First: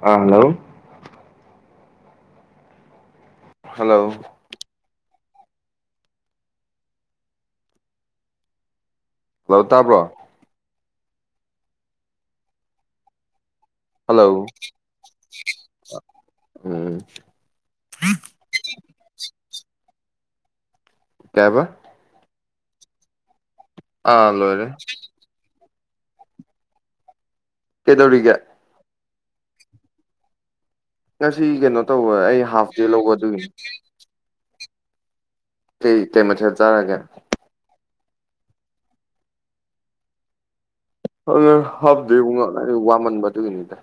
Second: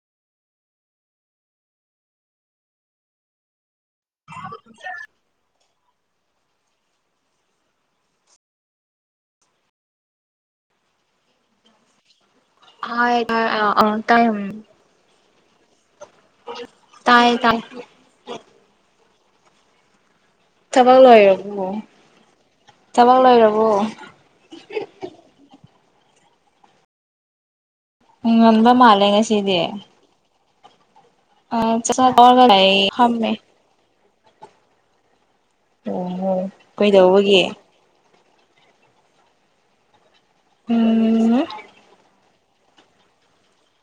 ꯑ hello hello [unintelligible] ꯂꯣ ꯇꯥꯕ꯭ꯔꯣ hello [unintelligible] ꯎꯝ ꯇꯥꯏꯌꯦ ꯇꯥꯏ ꯊꯕꯛ ꯀꯩ ꯍꯥꯏꯕ ꯂꯣꯏꯔꯕꯣ ꯊꯕꯛ ꯂꯣꯏꯔꯕꯣ ꯑꯥ ꯂꯣꯏꯔꯦ ꯀꯩꯗꯧꯔꯤꯒꯦ ꯉꯟꯕ ꯃꯥꯜꯂꯦ ꯉꯁꯤꯗꯦ ꯉꯁꯤ ꯀꯩꯅꯣ ꯆꯥꯛꯆꯥ ꯇꯧꯕ ꯑꯩ ꯇꯣꯛꯑꯒ ꯍꯥꯞ ꯗꯦ ꯂꯩ ꯂꯧꯕ ꯐꯝꯃꯤ ꯑꯗꯨꯒꯤꯅꯤ ꯀꯩ ꯀꯩ ꯑꯣ ꯃꯊꯦꯜ ꯆꯥꯔꯒꯦ ꯀꯩꯗꯧꯕꯒꯤ ꯎꯝ [unintelligible] ꯋꯥꯃꯟꯕ ꯑꯗꯨꯒꯤꯅꯤꯗ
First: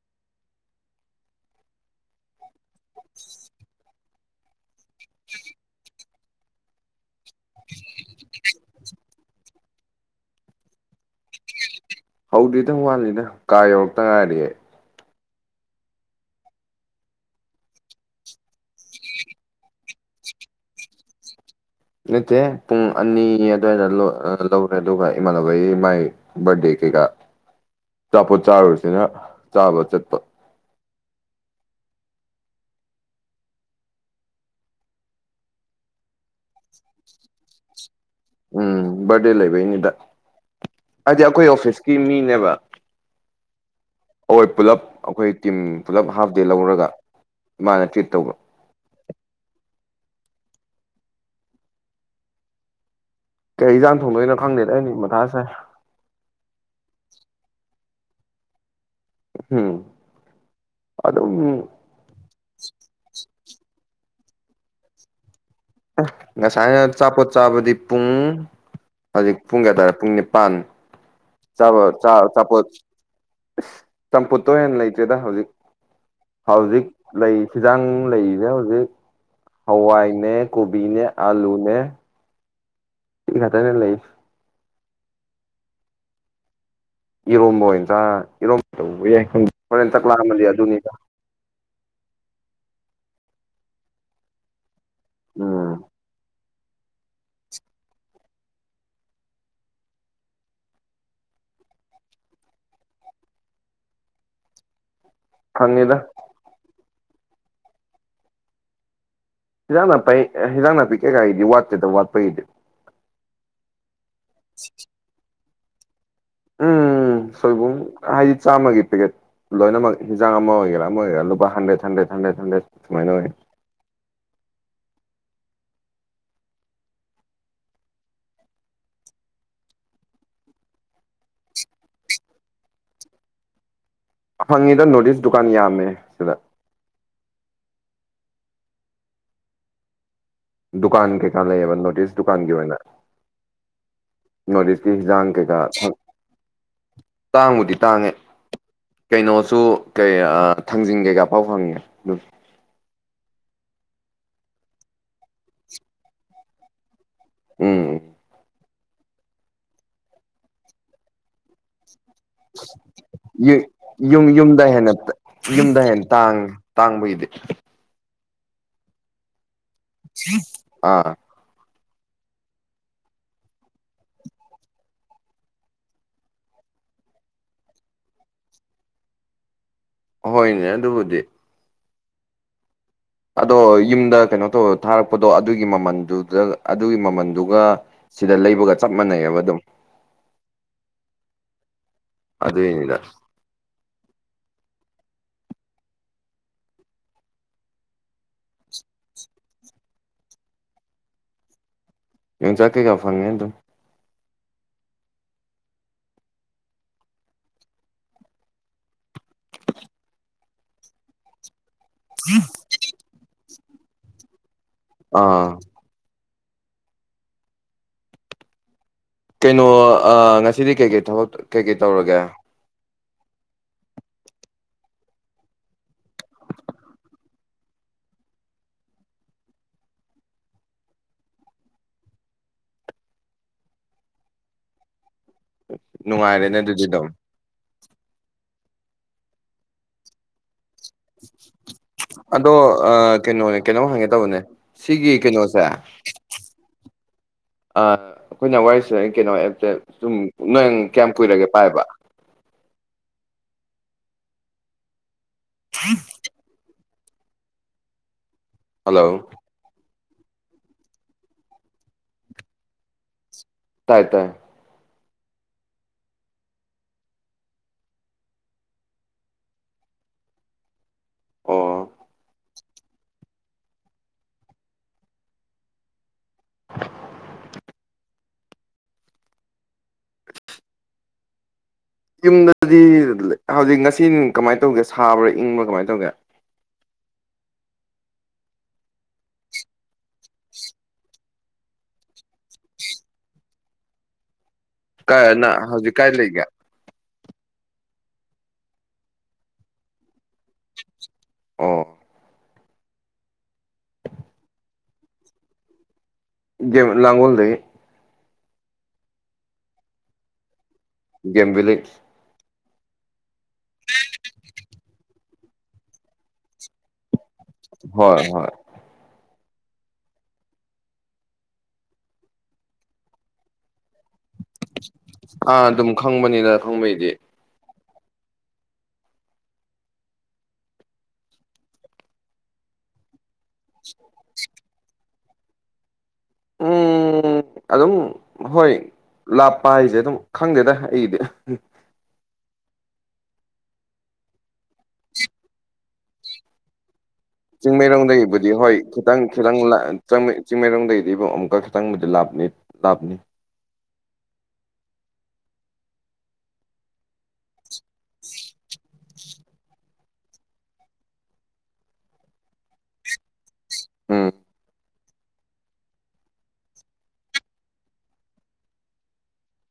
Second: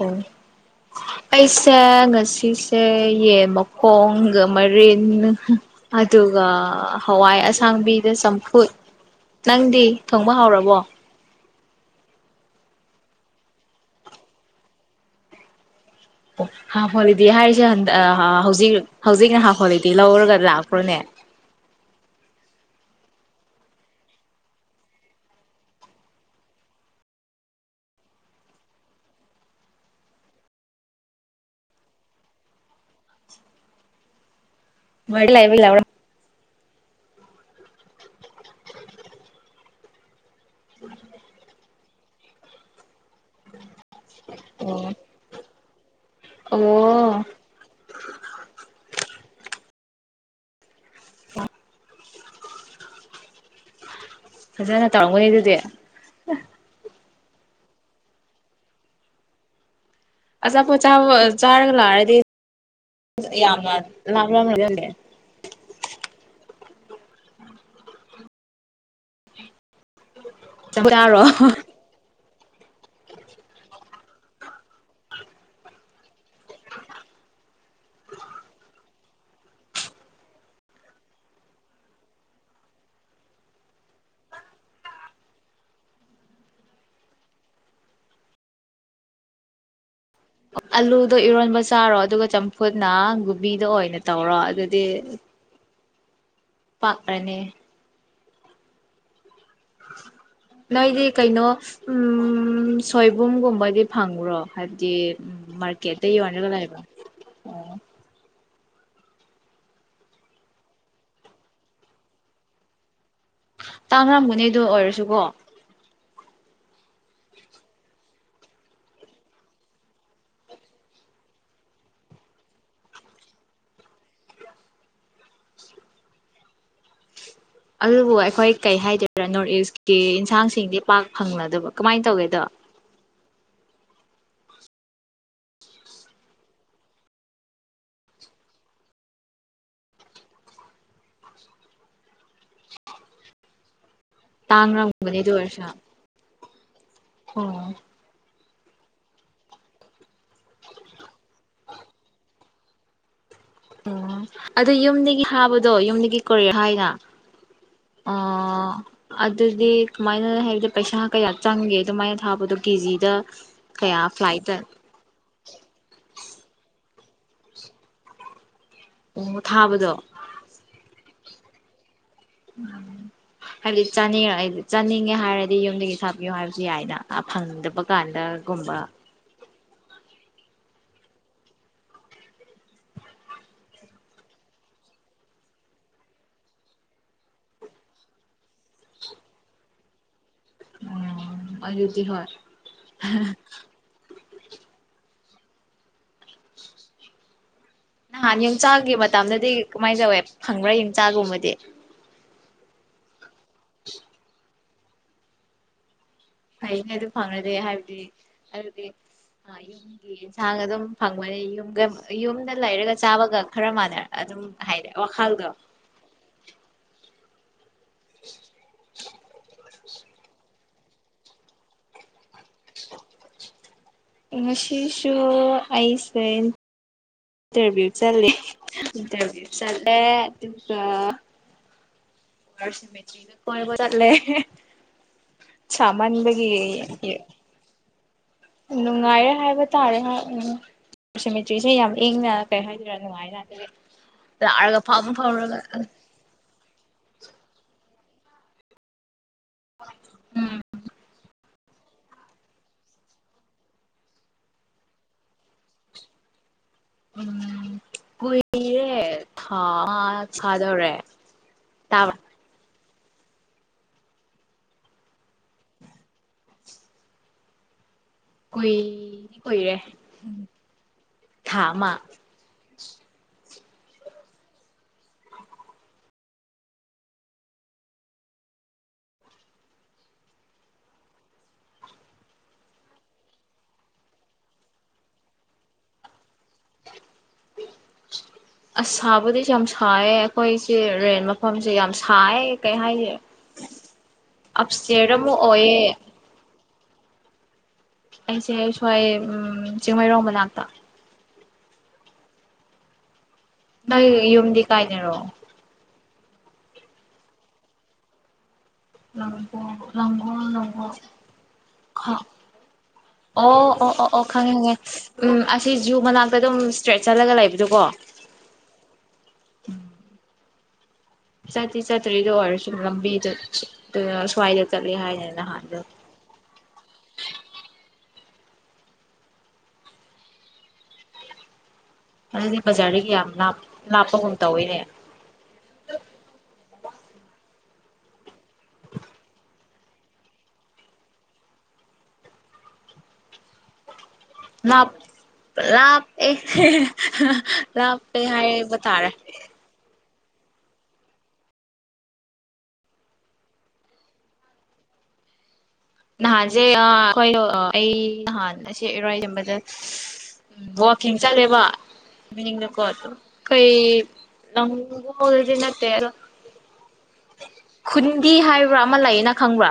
ꯑꯣ ꯑꯩꯁꯦ ꯉꯁꯤꯁꯦ ꯌꯦꯟ ꯃꯈꯣꯡꯒ ꯃꯔꯤꯟ ꯑꯗꯨꯒ ꯍꯋꯥꯏ ꯑꯁꯥꯡꯕꯤꯗ ꯆꯝꯐꯨꯠ ꯅꯪꯗꯤ ꯊꯣꯡꯕ ꯍꯧꯔꯕꯣ ꯍꯧꯗ꯭ꯔꯤꯗ ꯋꯥꯠꯂꯤꯗ ꯀꯥ ꯌꯧꯔꯛꯇ ꯉꯥꯏꯔꯤꯑꯦ ꯑꯣ ꯍꯥꯐ ꯍꯣꯂꯤꯗꯦ ꯍꯥꯏꯔꯤꯁꯦ ꯍꯧꯖꯤꯛ ꯍꯧꯖꯤꯛꯅ ꯍꯥꯐ ꯍꯣꯂꯤꯗꯦ ꯂꯧꯔꯒ ꯂꯥꯛꯄ꯭ꯔꯣꯅꯦ ꯅꯠꯇꯦ ꯄꯨꯡ ꯑꯅꯤ ꯑꯗꯨꯋꯥꯏꯗ ꯂꯧꯔꯦ ꯑꯗꯨꯒ ꯏꯃꯥꯟꯅꯕꯒꯤ ꯃꯥꯏ ꯕꯔꯗꯦ ꯀꯩꯀꯥ ꯑꯆꯥꯄꯣꯠ ꯆꯥꯔꯨꯔꯁꯤꯅ ꯆꯥꯕ ꯆꯠꯄ [unintelligible] ꯎꯝ ꯕꯥꯔꯗꯦ ꯂꯩꯕꯩꯅꯤꯗ ꯍꯥꯏꯗꯤ ꯑꯩꯈꯣꯏ ꯑꯣꯐꯤꯁꯀꯤ ꯃꯤꯅꯦꯕ ꯑꯈꯣꯏ ꯄꯨꯜꯂꯞ ꯑꯣ ꯑꯈꯣꯏ ꯇꯤꯝ ꯄꯨꯂꯞ ꯍꯥꯐ ꯗꯦ ꯂꯧꯔꯒ ꯑꯣ ꯃꯥꯅ ꯇ꯭ꯔꯤꯠ ꯇꯧꯕ ꯀꯩ ꯏꯟꯖꯥꯡ ꯊꯣꯡꯗꯣꯏꯅꯣ ꯈꯪꯗꯦꯗ ꯐꯖꯅ ꯑꯩ ꯃꯊꯥ ꯇꯧꯔꯝꯒꯅꯤ ꯁꯥꯏ ꯑꯗꯨꯗꯤ ꯍꯨꯝ ꯑꯆꯥꯄꯣꯠ ꯆꯥꯕ ꯆꯥꯔꯒ ꯂꯥꯛꯑꯗꯤ ꯌꯥꯝꯅ [unintelligible] ꯉꯁꯥꯏꯅ ꯑꯆꯥꯄꯣꯠ ꯆꯥꯕꯗꯤ ꯄꯨꯡ ꯍꯧꯖꯤꯛ ꯄꯨꯡ ꯀꯌꯥ ꯇꯥꯔꯦ ꯄꯨꯡ ꯄꯥꯟ ꯆꯥꯔꯣ ꯆꯥꯕꯒ ꯆꯥ ꯆꯄꯣꯠ ꯆꯝꯐꯨꯠꯇꯣ ꯑꯣꯏꯅ ꯂꯩꯇꯦꯗ ꯍꯧꯖꯤꯛ ꯍꯧꯖꯤꯛ ꯂꯩ ꯍꯤꯖꯥꯡ ꯂꯩꯔꯤꯁꯦ ꯍꯧꯖꯤꯛ ꯍꯋꯥꯏꯅꯦ ꯀꯣꯕꯤꯅꯦ ꯑꯂꯨꯅꯦ ꯁꯤ ꯉꯥꯛꯇꯅꯦ ꯂꯩ ꯏꯔꯣꯝꯕ ꯑꯣꯏꯅ ꯆꯥ ꯏꯔꯣꯝ ꯇꯧꯕ ꯌꯥꯏ ꯈꯪꯗꯦ ꯍꯣꯔꯦꯟ ꯆꯛ ꯂꯥꯝꯃꯗꯤ ꯑꯗꯨꯅꯤꯅ ꯑꯗꯣ ꯏꯔꯣꯟꯕ ꯆꯥꯔꯣ ꯑꯗꯨꯒ ꯆꯝꯐꯨꯠꯅ ꯒꯨꯕꯤꯗ ꯑꯣꯏꯅ ꯇꯧꯔꯣ ꯑꯗꯨꯗꯤ ꯎꯝ ꯄꯥꯛꯔꯅꯦ [inaudible] ꯅꯣꯏꯒꯤ ꯀꯩꯅꯣ ꯎꯝ ꯁꯣꯏꯕꯨꯝꯒꯨꯝꯕꯗꯤ ꯐꯪꯕ꯭ꯔꯣ ꯍꯥꯏꯕꯗꯤ ꯎꯝ ꯐꯪꯉꯤꯗ ꯃꯥꯔꯀꯦꯠꯇ ꯌꯣꯜꯔꯒ ꯂꯩꯕ ꯍꯤꯟꯖꯥꯡ ꯅꯥꯄꯤ ꯍꯤꯟꯖꯥꯡ ꯅꯥꯄꯤ ꯀꯩꯀꯥꯒꯤꯗꯤ ꯋꯥꯠꯀꯦꯗꯕ ꯋꯥꯠꯄꯒꯤꯗꯤ ꯇꯥꯡꯉꯝꯒꯅꯤ ꯑꯗꯨ ꯑꯣꯏꯔꯁꯨꯀꯣ ꯎꯝ ꯁꯣꯏꯕꯨꯝ ꯍꯥꯏꯗꯤ ꯆꯥꯝꯃꯒꯤ ꯄꯦꯛꯀꯦꯠ ꯂꯣꯏꯅꯃꯛ ꯍꯤꯟꯖꯥꯡ ꯑꯃ ꯑꯣꯏꯒꯦꯔ ꯑꯃ ꯑꯣꯏꯒꯦꯔ ꯂꯨꯄꯥ ꯍꯟꯗ꯭ꯔꯦꯠ ꯍꯟꯗ꯭ꯔꯦꯠ ꯍꯟꯗ꯭ꯔꯦꯠ ꯍꯟꯗ꯭ꯔꯦꯠ ꯁꯨꯃꯥꯏꯅ ꯑꯣꯏꯌꯦ ꯑꯗꯨꯕꯨ ꯑꯩꯈꯣꯏ ꯀꯩ ꯍꯥꯏꯗꯣꯏꯔꯥ ꯅꯣꯔꯠ ꯏꯁꯀꯤ ꯏꯟꯁꯥꯡꯁꯤꯡꯗꯤ ꯄꯥꯛ ꯐꯪꯂꯗꯕ ꯀꯃꯥꯏꯅ ꯇꯧꯒꯦꯗꯣ ꯐꯪꯉꯤꯗ ꯅꯣꯔꯠ ꯏꯁ ꯗꯨꯀꯥꯟ ꯌꯥꯝꯃꯦ ꯁꯤꯗ ꯗꯨꯀꯥꯟ ꯀꯩꯀꯥ ꯂꯩꯌꯦꯕ ꯅꯣꯠ ꯏꯁ ꯗꯨꯀꯥꯟꯒꯤ ꯑꯣꯏꯅ ꯅꯣꯔꯠ ꯏꯁꯀꯤ ꯇꯥꯡꯔꯝꯒꯅꯤ ꯍꯤꯖꯥꯡ ꯑꯗꯨ ꯀꯩꯀꯥ ꯑꯣꯏꯔꯁꯨ ꯑꯣ ꯇꯥꯡꯕꯨꯗꯤ ꯇꯥꯡꯉꯦ ꯀꯩꯅꯣꯁꯨ ꯀꯩ ꯊꯥꯡꯖꯤꯡ ꯀꯩꯀꯥ ꯐꯥꯎ ꯐꯪꯉꯦ ꯑꯗꯨ ꯑꯣ ꯑꯗꯨ ꯌꯨꯝꯗꯒꯤ ꯊꯥꯕꯗꯣ ꯌꯨꯝꯗꯒꯤ ꯀꯔꯤ ꯍꯥꯏꯅ ꯎꯝ ꯑꯣ ꯑꯗꯨꯗꯤ ꯀꯃꯥꯏꯅ ꯍꯥꯏꯕꯗꯤ ꯄꯩꯁꯥ ꯀꯌꯥ ꯆꯪꯒꯦ ꯑꯗꯨꯃꯥꯏꯅ ꯊꯥꯕꯗꯣ ꯀꯦꯖꯤꯗ ꯀꯌꯥ ꯌꯨꯝ ꯐ꯭ꯂꯥꯏꯠꯇ ꯌꯨꯝꯗ ꯍꯦꯟꯅ ꯌꯨꯝꯗ ꯍꯦꯟ ꯇꯥꯡ ꯇꯥꯡꯕꯒꯤꯗꯤ ꯑꯣ ꯊꯥꯕꯗꯣ ꯑꯥ [unintelligible] ꯍꯥꯏꯕꯗꯤ ꯆꯥꯅꯤꯡꯉ ꯑꯩꯗꯤ ꯆꯥꯅꯤꯡꯉꯦ ꯍꯥꯏꯔꯗꯤ ꯌꯨꯝꯗꯒꯤ ꯊꯥꯕꯤꯌꯣ ꯍꯥꯏꯕꯁꯨ ꯌꯥꯏꯗ ꯑꯥ ꯐꯪꯗꯕ ꯀꯥꯟꯗꯒꯨꯝꯕ ꯑꯍꯣꯏꯅꯦ ꯑꯗꯨꯕꯨꯗꯤ ꯑꯗꯣ ꯌꯨꯝꯗ ꯀꯩꯅꯣ ꯇꯧ ꯊꯥꯔꯛꯄꯗꯣ ꯑꯗꯨꯒꯤ ꯃꯃꯜꯗꯨꯗ ꯑꯗꯨꯒꯤ ꯃꯃꯜꯗꯨꯒ ꯁꯤꯗ ꯂꯩꯕꯒ ꯆꯞ ꯃꯥꯟꯅꯩꯌꯦꯕ ꯑꯗꯨꯝ ꯎꯝ ꯑꯗꯨꯗꯤ ꯍꯣꯏ ꯑꯗꯨꯏꯅꯤꯗ [unintelligible] [inaudible] ꯅꯍꯥꯟ ꯌꯣꯡꯆꯥꯛꯒꯤ ꯃꯇꯝꯗꯗꯤ ꯀꯃꯥꯏ ꯇꯧꯋꯦ ꯐꯪꯕ꯭ꯔꯥ ꯌꯣꯡꯆꯥꯛꯒꯨꯝꯕꯗꯤ ꯌꯣꯡꯆꯥꯛ ꯀꯩꯀꯥ ꯐꯪꯉꯦ ꯑꯗꯨꯝ ꯐꯩꯅꯦ ꯑꯗꯨ ꯐꯪꯅꯔꯗꯤ ꯍꯥꯏꯕꯗꯤ ꯑꯗꯨꯗꯤ ꯌꯨꯝꯒꯤ ꯌꯦꯟꯁꯥꯡ ꯑꯗꯨꯝ ꯐꯪꯕꯅꯤ ꯌꯨꯝꯒ ꯌꯨꯝꯗ ꯂꯩꯔꯒ ꯆꯥꯕꯒ ꯈꯔ ꯃꯥꯟꯅꯔ ꯑꯗꯨꯝ ꯍꯥꯏꯔ ꯋꯥꯈꯜꯗꯣ ꯑꯥ ꯀꯩꯅꯣ ꯑꯥ ꯉꯁꯤꯗꯤ ꯀꯩꯀꯩ ꯊꯕꯛ ꯀꯩꯀꯩ ꯇꯧꯔꯒꯦ ꯉꯁꯤꯁꯨ ꯑꯩꯁꯦ ꯏꯟꯇꯔꯚ꯭ꯌꯨ ꯆꯠꯂꯤ ꯏꯟꯇꯔꯚ꯭ꯌꯨ ꯆꯠꯂꯦ ꯑꯗꯨꯒꯥ ꯆꯠꯂꯦ ꯁꯃꯟꯕꯒꯤ ꯅꯨꯡꯉꯥꯏꯔꯦꯅꯦ ꯑꯗꯨꯗꯤ ꯑꯗꯨꯝ ꯅꯨꯡꯉꯥꯏꯔꯦ ꯍꯥꯏꯕ ꯇꯥꯔꯦ ꯁꯤꯃꯤꯇ꯭ꯔꯤꯁꯦ ꯌꯥꯝ ꯏꯪꯅ ꯑꯗꯣ ꯀꯩ ꯍꯥꯏꯗꯣꯏꯔꯥ ꯑ ꯅꯨꯡꯉꯥꯏꯅ ꯀꯩꯅꯣꯅꯦ ꯀꯩꯅꯣꯝ ꯍꯪꯒꯦ ꯇꯧꯕꯅꯦ ꯍꯥꯏꯗꯤ ꯆꯥꯔꯒꯥ ꯐꯝ ꯁꯤꯒꯤ ꯐꯝ ꯀꯩꯅꯣꯁꯦ ꯔꯒꯥ ꯑ ꯑꯩꯈꯣꯏꯅ ꯋꯥꯔꯤ [unintelligible] ꯁꯨꯝ ꯎꯝ ꯅꯪ ꯀꯌꯥꯝ ꯀꯨꯏꯔꯒꯦ ꯄꯥꯏꯕ [unintelligible] [unintelligible] ꯍꯜꯂꯣ ꯑꯥ ꯑꯥ ꯁꯥꯗꯧꯔꯦ ꯇꯥ ꯇꯥꯏ ꯇꯥꯏ ꯀꯨꯏꯗꯤ ꯀꯨꯏꯔꯦ ꯊꯥ ꯑꯣ ꯑꯃ ꯌꯨꯝꯗꯗꯤ ꯍꯧꯖꯤꯛ ꯉꯁꯤ ꯀꯃꯥꯏꯅ ꯇꯧꯒꯦ ꯁꯥꯕ꯭ꯔꯥ ꯏꯪꯕ꯭ꯔꯥ ꯀꯃꯥꯏ ꯇꯧꯒꯦ [inaudible] ꯑꯁ ꯁꯥꯕꯨꯗꯤ ꯌꯥꯝ ꯁꯥꯏꯌꯦ ꯑꯩꯈꯣꯏꯁꯦ ꯔꯦꯟ ꯃꯐꯝꯁꯦ ꯌꯥꯝ ꯁꯥꯏꯌꯦ ꯀꯩ ꯍꯥꯏꯅꯤ ꯑꯞꯁ꯭ꯇꯦꯌꯔꯗ ꯀꯥꯏ ꯑꯃꯨꯛ ꯅꯪ ꯍꯧꯖꯤꯛ ꯑꯣꯏꯌꯦ ꯀꯥꯏ ꯂꯩꯒꯦ ꯑꯩꯁꯦ ꯁ꯭ꯋꯥꯏ ꯎꯝ ꯆꯤꯡꯃꯩꯔꯣꯡ ꯃꯅꯥꯛꯇ ꯑꯣ ꯅꯪꯒꯤ ꯌꯨꯝꯗꯤ ꯀꯥꯏꯗꯔꯣ ꯂꯥꯡꯒꯣꯜ ꯗꯩꯩ ꯂꯥꯡꯒꯣꯜ ꯂꯥꯡꯒꯣꯜ ꯂꯥꯡꯒꯣꯜ ꯒꯦꯝ ꯕꯤꯂꯦꯁ ꯑꯣ ꯑꯣ ꯑꯣ ꯑꯣ ꯈꯪꯉꯦ ꯈꯪꯉꯦ ꯎꯝ ꯑꯁꯤ ꯖꯨ ꯃꯅꯥꯛꯇ ꯑꯗꯨꯝ ꯆꯠꯂꯒ ꯂꯩꯕꯗꯨꯀꯣ ꯍꯣꯏ ꯍꯣꯏ ꯆꯠꯇꯤ ꯆꯠꯇꯔꯤ ꯑꯗꯨ ꯑꯣꯏꯔꯁꯨꯨ ꯂꯝꯕꯤꯗꯣ ꯁ꯭ꯋꯥꯏꯗ ꯆꯠꯂꯦ ꯍꯥꯏꯅꯦ ꯑꯥ ꯅꯍꯥꯟꯗꯣ ꯑꯗꯨꯝ ꯈꯪꯕꯅꯤꯗ ꯈꯪꯕꯩꯗꯤ ꯑꯗꯨꯗꯤ ꯕꯖꯥꯔꯗꯒꯤ ꯌꯥꯝ ꯂꯥꯞ ꯂꯞꯄꯒꯨꯝ ꯇꯧꯌꯦꯅꯦ ꯎꯝ ꯑꯗꯨꯝ ꯍꯣꯏ ꯂꯥꯞ ꯂꯥꯞꯄ ꯍꯥꯏꯁꯦ ꯑꯗꯨꯝ ꯈꯪꯗꯦꯗ ꯑꯩꯒꯤꯗꯤ ꯂꯥꯟ ꯂꯥꯞꯄ‌ꯦ ꯆꯤꯡꯃꯩꯔꯣꯡꯗꯒꯤꯕꯨꯗꯤ ꯍꯣꯏ ꯈꯤꯇꯪ ꯈꯤꯇꯪ ꯆꯤꯡꯃꯩꯔꯣꯡꯗꯒꯤꯗꯤꯕꯨ ꯑꯃꯨꯛꯀ ꯈꯤꯇꯪꯕꯨꯗꯤ ꯂꯥꯞꯄꯅꯤ ꯂꯥꯞ ꯅꯍꯥꯟꯁꯦ ꯑ ꯑꯩꯍꯣꯏꯗ‌ꯣ ꯑꯩ ꯅꯍꯥꯟ ꯁꯤ ꯏꯔ‌ꯣꯏꯁ‌ꯦꯝꯕꯗ ꯎꯝ ꯋꯥꯀꯤꯡ ꯆꯠꯂꯦꯕ ꯃꯅꯤꯡꯅꯀꯣ ꯈ‌ꯣꯏ ꯎꯝ [unintelligible] ꯈꯨꯟꯗꯤ ꯍꯥꯏꯕ꯭ꯔꯥ ꯑꯃ ꯂꯩꯌꯦ ꯅꯪ ꯈꯪꯕ꯭ꯔꯥ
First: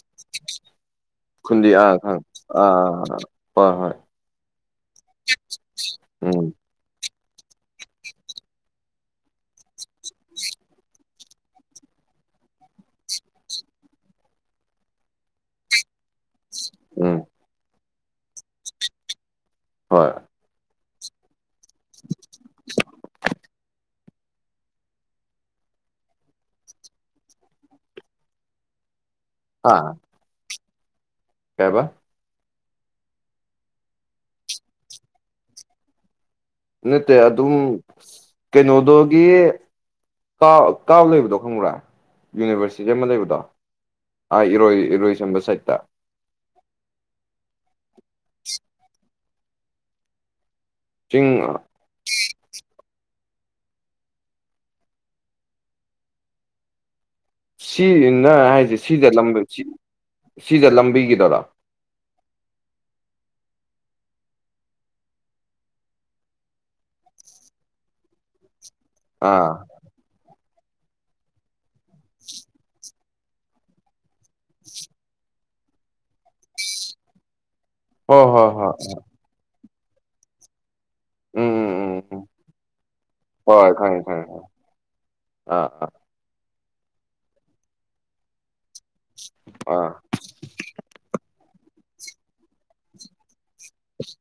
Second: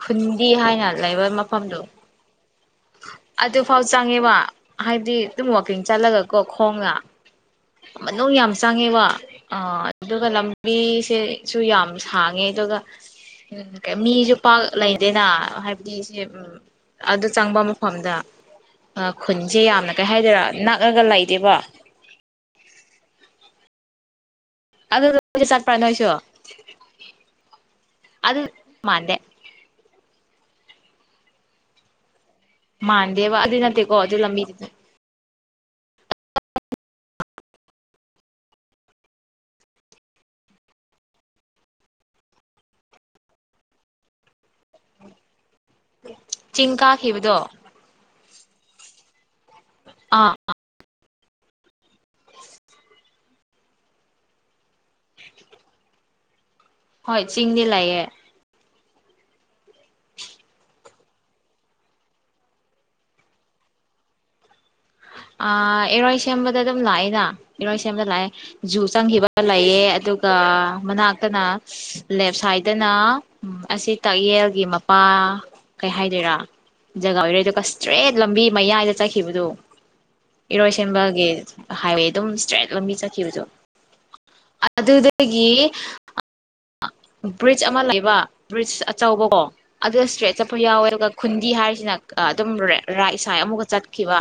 ꯈꯨꯟꯗꯤ ꯍꯥꯏꯅ ꯂꯩꯕ ꯈꯨꯟꯗꯤ ꯃꯐꯝꯗꯣ ꯑ ꯈꯪ ꯑꯥ ꯍꯣꯏ ꯑꯗꯨꯐꯥꯎ ꯍꯣꯏ ꯆꯪꯉꯦꯕ ꯍꯥꯏꯗꯤ ꯑꯗꯨꯝ ꯋꯥꯛꯀꯤꯡ ꯆꯠꯂꯒ ꯀꯣ ꯎꯝ ꯈꯣꯡꯅ ꯃꯅꯨꯡ ꯌꯥꯝ ꯆꯪꯉꯦꯕ ꯑꯥ ꯑꯗꯨꯒ ꯂꯝꯕꯤꯁꯦꯁꯨ ꯌꯥꯝ ꯁꯥꯡꯉꯦ ꯑꯗꯨꯒ ꯎꯝ ꯃꯤꯁꯨ ꯄꯥꯛ ꯂꯩꯗꯦꯅ ꯍꯥꯏꯕꯗꯤ ꯁꯤ ꯎꯝ ꯎꯝ ꯑꯗꯨ ꯆꯪꯕ ꯃꯐꯝꯗ ꯈꯨꯟꯁꯦ ꯌꯥꯝꯅ ꯀꯩ ꯍꯣꯏ ꯍꯥꯏꯗꯣꯏꯔ ꯅꯛꯑꯒ ꯂꯩꯗꯦꯕ ꯑꯗꯨ ꯆꯠꯄ꯭ꯔ ꯅꯣꯏꯁꯨ ꯑꯗꯨ ꯃꯥꯟꯗꯦ ꯑ ꯀꯩ ꯍꯥꯏꯕꯥ ꯃꯥꯟꯗꯦꯕ ꯑꯗꯨꯏ ꯅꯠꯇꯦꯀꯣ ꯑꯗꯨ ꯂꯝꯕꯤꯗꯨꯗꯤ ꯅꯠꯇꯦ ꯑꯗꯨ ꯀꯩꯅꯣꯗꯨꯒꯤ ꯀꯥꯎ ꯀꯥꯎ ꯂꯩꯕꯗꯣ ꯈꯪꯕ꯭ꯔꯥ ꯌꯨꯅꯤꯕꯔꯁꯤꯇꯤ ꯑꯃ ꯂꯩꯕꯗꯣ ꯑ ꯏꯔꯣꯏ ꯏꯔꯣꯏꯁꯦꯝꯕꯗ ꯆꯠ ꯆꯤꯡ ꯀꯥꯈꯤꯕꯗꯣ ꯑꯥ ꯑ ꯆꯤꯡ ꯍꯣꯏ ꯆꯤꯡꯗꯤ ꯁꯤ ꯂꯩꯑꯦ ꯅꯪ ꯍꯥꯏꯁꯦ ꯁꯤꯗ ꯁꯤꯗ ꯂꯝꯕꯤꯒꯤꯗꯔꯣ ꯏꯔꯣꯏ ꯁꯦꯝꯕꯗ ꯑꯗꯨꯝ ꯂꯥꯛꯑꯦꯅ ꯏꯔꯣꯏ ꯁꯦꯝꯕꯗ ꯂꯥꯛꯑꯦ ꯖꯨ ꯆꯪꯈꯤꯕ ꯑꯥ ꯂꯩꯑꯦ ꯑꯗꯨ ꯃꯅꯥꯛꯇꯅ ꯂꯦꯞ ꯁꯥꯏꯠꯇꯅ ꯎꯝ ꯑꯁꯤ ꯇꯥꯛꯌꯦꯜꯒꯤ ꯃꯄꯥ ꯀꯩ ꯍꯥꯏꯗꯣꯏꯔꯥ ꯖꯒꯥ ꯑꯣꯏꯔꯣꯏꯗ ꯏꯁꯇ꯭ꯔꯦꯠ ꯍꯣꯏ ꯂꯝꯕꯤ ꯍꯣꯏ ꯍꯣꯏ ꯃꯌꯥꯏꯗ ꯆꯠꯈꯤꯕꯗꯨ ꯏꯔꯣꯏ ꯁꯦꯝꯕ ꯎꯝ ꯎꯝ ꯎꯝ ꯍꯥꯏꯋꯦ ꯎꯝ ꯑꯗꯨꯝ ꯏꯁꯇ꯭ꯔꯦꯠ ꯂꯝꯕꯤ ꯆꯠꯈꯤꯕꯗꯨ ꯍꯣꯏ ꯈꯪꯉꯦ ꯈꯪꯉꯦ ꯈꯪꯉꯦ ꯑꯗꯨꯗꯒꯤ ꯑꯥ ꯑꯥ ꯕ꯭ꯔꯤꯖ ꯑꯃ ꯂꯩꯕ ꯕ꯭ꯔꯤꯖ ꯑꯆꯧꯕꯀꯣ ꯑꯥ ꯑꯗꯨꯗ ꯏꯁꯇ꯭ꯔꯦꯠ ꯌꯥꯎꯋꯦ ꯑꯗꯨꯒ ꯈꯨꯟꯗꯤ ꯍꯥꯏꯁꯤꯅ ꯑꯗꯨꯝ ꯔꯥꯏꯠ ꯁꯥꯏꯠ ꯑꯃꯨꯛꯀ ꯆꯠꯈꯤꯕ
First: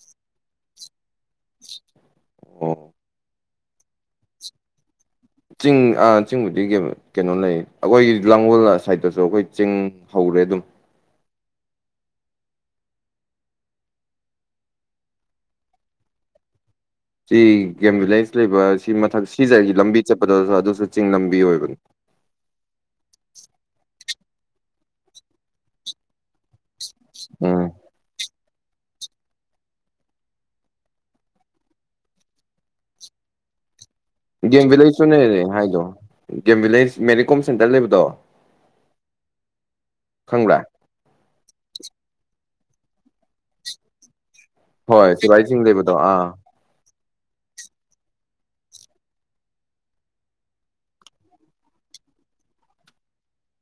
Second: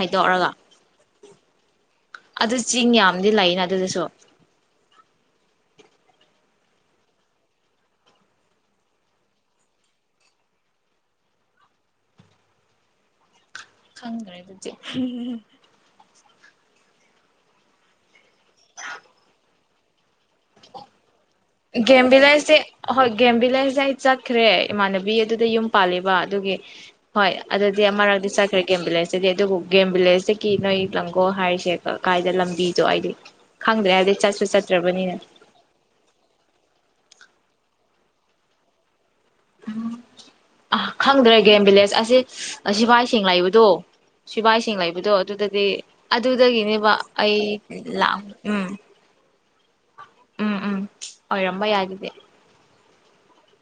ꯍꯥꯏꯗꯣꯛꯔꯒ ꯑꯗꯨ ꯑꯣ ꯆꯤꯡ ꯌꯥꯝꯗꯤ ꯂꯩꯅ ꯑꯗꯨꯗꯁꯨ ꯆꯤꯡ ꯑꯥ ꯆꯤꯡꯕꯨꯗꯤ ꯀꯩꯅꯣ ꯂꯩ ꯑꯩꯈꯣꯏꯒꯤ ꯂꯥꯡꯒꯣꯜ ꯁꯥꯏꯠꯇꯁꯨ ꯑꯩꯈꯣꯏ ꯆꯤꯡ ꯍꯧꯔꯦ ꯑꯗꯨꯝ ꯈꯪꯗ꯭ꯔꯦ ꯑꯗꯨꯗꯤ ꯁꯤ ꯒꯦꯝ ꯚꯤꯂꯦꯖ ꯂꯩꯕ ꯁꯤ ꯃꯊꯛ ꯁꯤꯖꯒꯤ ꯂꯝꯕꯤ ꯆꯠꯄꯗꯁꯨ ꯑꯗꯨꯁꯨ ꯆꯤꯡ ꯂꯝꯕꯤ ꯑꯣꯏꯕꯅꯤ ꯒꯦꯝ ꯚꯤꯂꯦꯖꯁꯦ ꯍꯣꯏ ꯒꯦꯝ ꯚꯤꯂꯦꯖꯁꯦ ꯑꯩ ꯆꯠꯈ꯭ꯔꯦ ꯏꯃꯥꯟꯅꯕꯤ ꯑꯗꯨꯗ ꯌꯨꯝ ꯄꯥꯜꯂꯤꯕ ꯑꯗꯨꯒꯤ ꯍꯣꯏ ꯎꯝ ꯑꯗꯨꯗꯤ ꯑꯃꯔꯛꯗꯤ ꯆꯠꯈ꯭ꯔꯦ ꯒꯦꯝ ꯕꯤꯂꯦꯖ ꯆꯠꯆꯗꯦ ꯑꯗꯨꯕꯨ ꯒꯦꯝ ꯚꯤꯂꯦꯖꯇꯒꯤ ꯅꯣꯏ ꯂꯥꯡꯒꯣꯜ ꯍꯥꯏꯔꯤꯁꯦ ꯀꯥꯏꯗ ꯂꯝꯕꯤꯗꯣ ꯑꯩꯗꯤ ꯈꯪꯗ꯭ꯔꯦ ꯍꯥꯏꯗꯤ ꯒꯦꯝ ꯕꯤꯂꯦꯖꯇꯨꯅꯦ ꯂꯩ ꯍꯥꯏꯗꯣ game village Mary Kom centre ꯂꯩꯕꯗꯣ ꯈꯪꯕ꯭ꯔꯥ ꯑ ꯈꯪꯗ꯭ꯔꯦ ꯒꯦꯝ ꯚꯤꯂꯦꯖ ꯑꯁꯤ ꯁꯤꯐꯥꯏ ꯁꯤꯡ ꯂꯩꯕ ꯗꯣ ꯁꯤꯕꯥꯏꯁꯤꯡ ꯍꯣꯏ ꯂꯩꯕꯗꯣ ꯁꯤꯕꯥꯏ ꯆꯤꯡ ꯑꯗꯨꯗꯗꯤ ꯂꯩꯕꯗꯣ ꯑꯥ ꯑꯗꯨꯗꯒꯤꯅꯦꯕ ꯑꯩ ꯂꯥꯛ ꯎꯝ ꯎꯝ ꯎꯝ ꯑꯣꯏꯔꯝꯕ ꯌꯥꯏ ꯑꯗꯨꯗꯤ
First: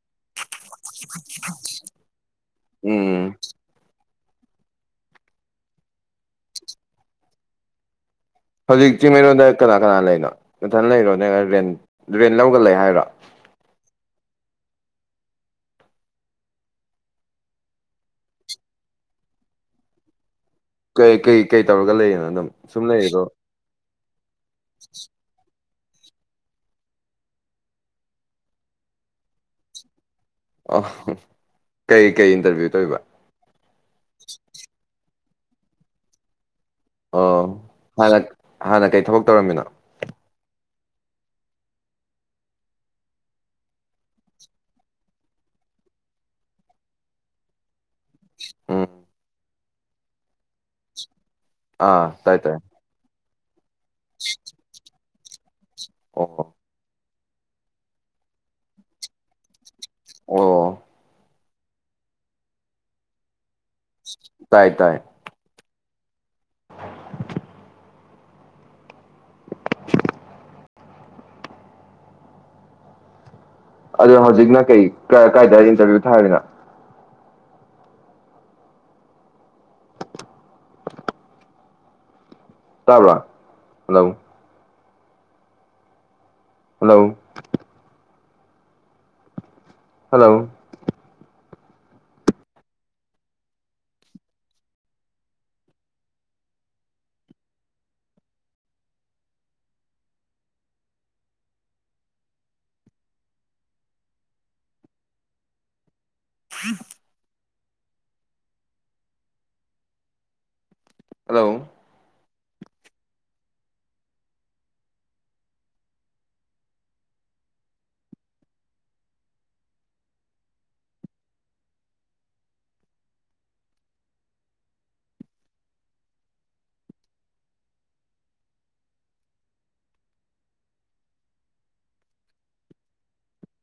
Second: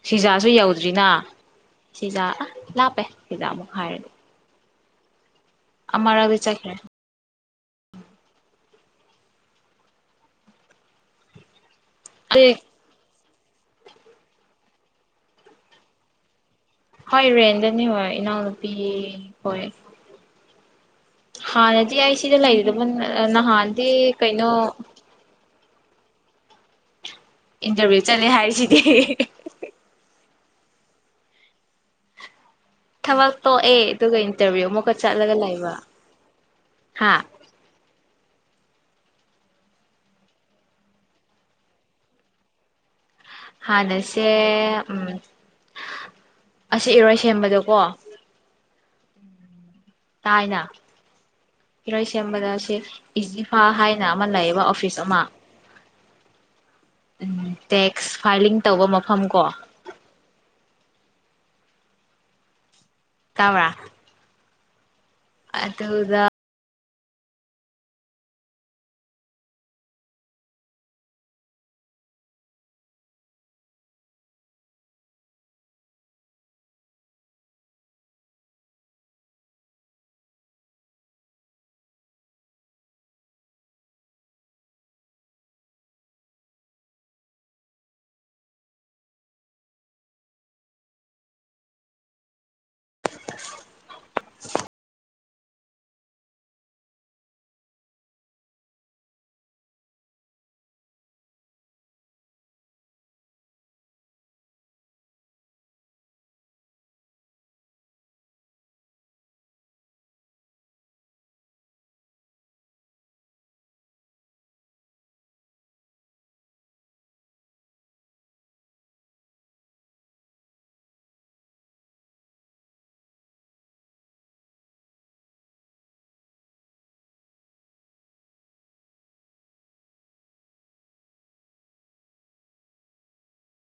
ꯁꯤꯖꯥꯁꯨ ꯌꯧꯗ꯭ꯔꯤꯅ ꯁꯤꯖꯥ ꯑ ꯂꯥꯞꯄꯦ ꯎꯝ ꯁꯤꯖ ꯑꯃꯨꯛ ꯍꯥꯏꯔꯗꯤ ꯑꯃꯔꯛꯗꯤ ꯆꯠꯈꯔ꯭ꯦ ꯍꯧꯖꯤꯛ ꯆꯤꯡꯃꯩꯔꯣꯡꯗ ꯀꯅꯥ ꯀꯅꯥ ꯂꯩꯅꯣ ꯅꯊꯟ ꯂꯩꯔꯣ ꯅꯪ ꯔꯦꯟ ꯔꯦꯟ ꯑꯗꯨ ꯂꯧꯔꯒ ꯂꯩ ꯍꯥꯏꯔꯣ ꯍꯣꯏ ꯔꯦꯟꯗꯅꯤ ꯍꯣꯏ ꯏꯅꯥꯎꯅꯨꯄꯤ ꯍꯣꯏ ꯀꯩ ꯀꯩ ꯇꯧꯔꯒ ꯍꯥꯟꯅꯗꯤ ꯑꯩ ꯂꯩꯔꯤꯅꯣ ꯁꯤꯗ ꯑꯗꯨꯝ ꯂꯩꯒꯗꯕ ꯁꯨꯝ ꯂꯩꯔꯤꯔꯣ ꯅꯍꯥꯟꯗꯤ ꯀꯩꯅꯣ ꯏꯟꯇꯔꯚꯤꯌꯨ ꯆꯠꯂꯦ ꯍꯥꯏꯔꯤꯁꯤꯗꯤ ꯑꯣ ꯀꯩ ꯀꯩ ꯏꯟꯇꯔꯚꯤꯌꯨ ꯇꯧꯔꯤꯕ ꯊꯕꯛ ꯇꯣꯛꯑꯦ ꯑꯗꯨꯒ ꯏꯟꯇꯔꯚꯤꯌꯨ ꯑꯃꯨꯛꯀ ꯆꯠꯂꯒ ꯂꯩꯕ ꯍꯥ ꯑꯣ ꯍꯥꯟꯅ ꯍꯥꯟꯅ ꯀꯩ ꯊꯕꯛ ꯇꯧꯔꯝꯃꯤꯅꯣ ꯍꯥꯟꯅꯁꯦ ꯎꯝ ꯑꯁꯤ ꯏꯔꯣꯏ ꯁꯦꯝꯕꯗꯀꯣ ꯎꯝ ꯇꯥꯏꯅ ꯏꯔꯣꯏ ꯑꯥ ꯇꯥꯏ ꯁꯦꯝꯕꯗ ꯇꯥꯏ ꯁꯤ ꯏꯖꯤꯐꯥ ꯍꯥꯏꯅ ꯑꯃ ꯂꯩꯌꯦꯕ ꯑꯣꯐꯤꯁ ꯑꯃ ꯑꯣ ꯎꯝ ꯇꯦꯛꯁ ꯐꯥꯏꯂꯤꯡ ꯇꯧꯕ ꯃꯐꯝ ꯀꯣ ꯑꯣ ꯇꯥꯕꯔ꯭ ꯇꯥꯏ ꯇꯥꯏ ꯑꯗꯨꯗ ꯑꯗꯣ ꯍꯧꯖꯤꯛꯅ ꯀꯩ ꯀꯥꯏꯗꯥ ꯏꯟꯇꯔꯚꯤꯌꯨ ꯊꯥꯔꯤꯅꯣ ꯇꯥꯕ꯭ꯔꯥ ꯍꯜꯂꯣ ꯍꯜꯂꯣ ꯍꯜꯂꯣ [inaudible] ꯍꯜꯂꯣ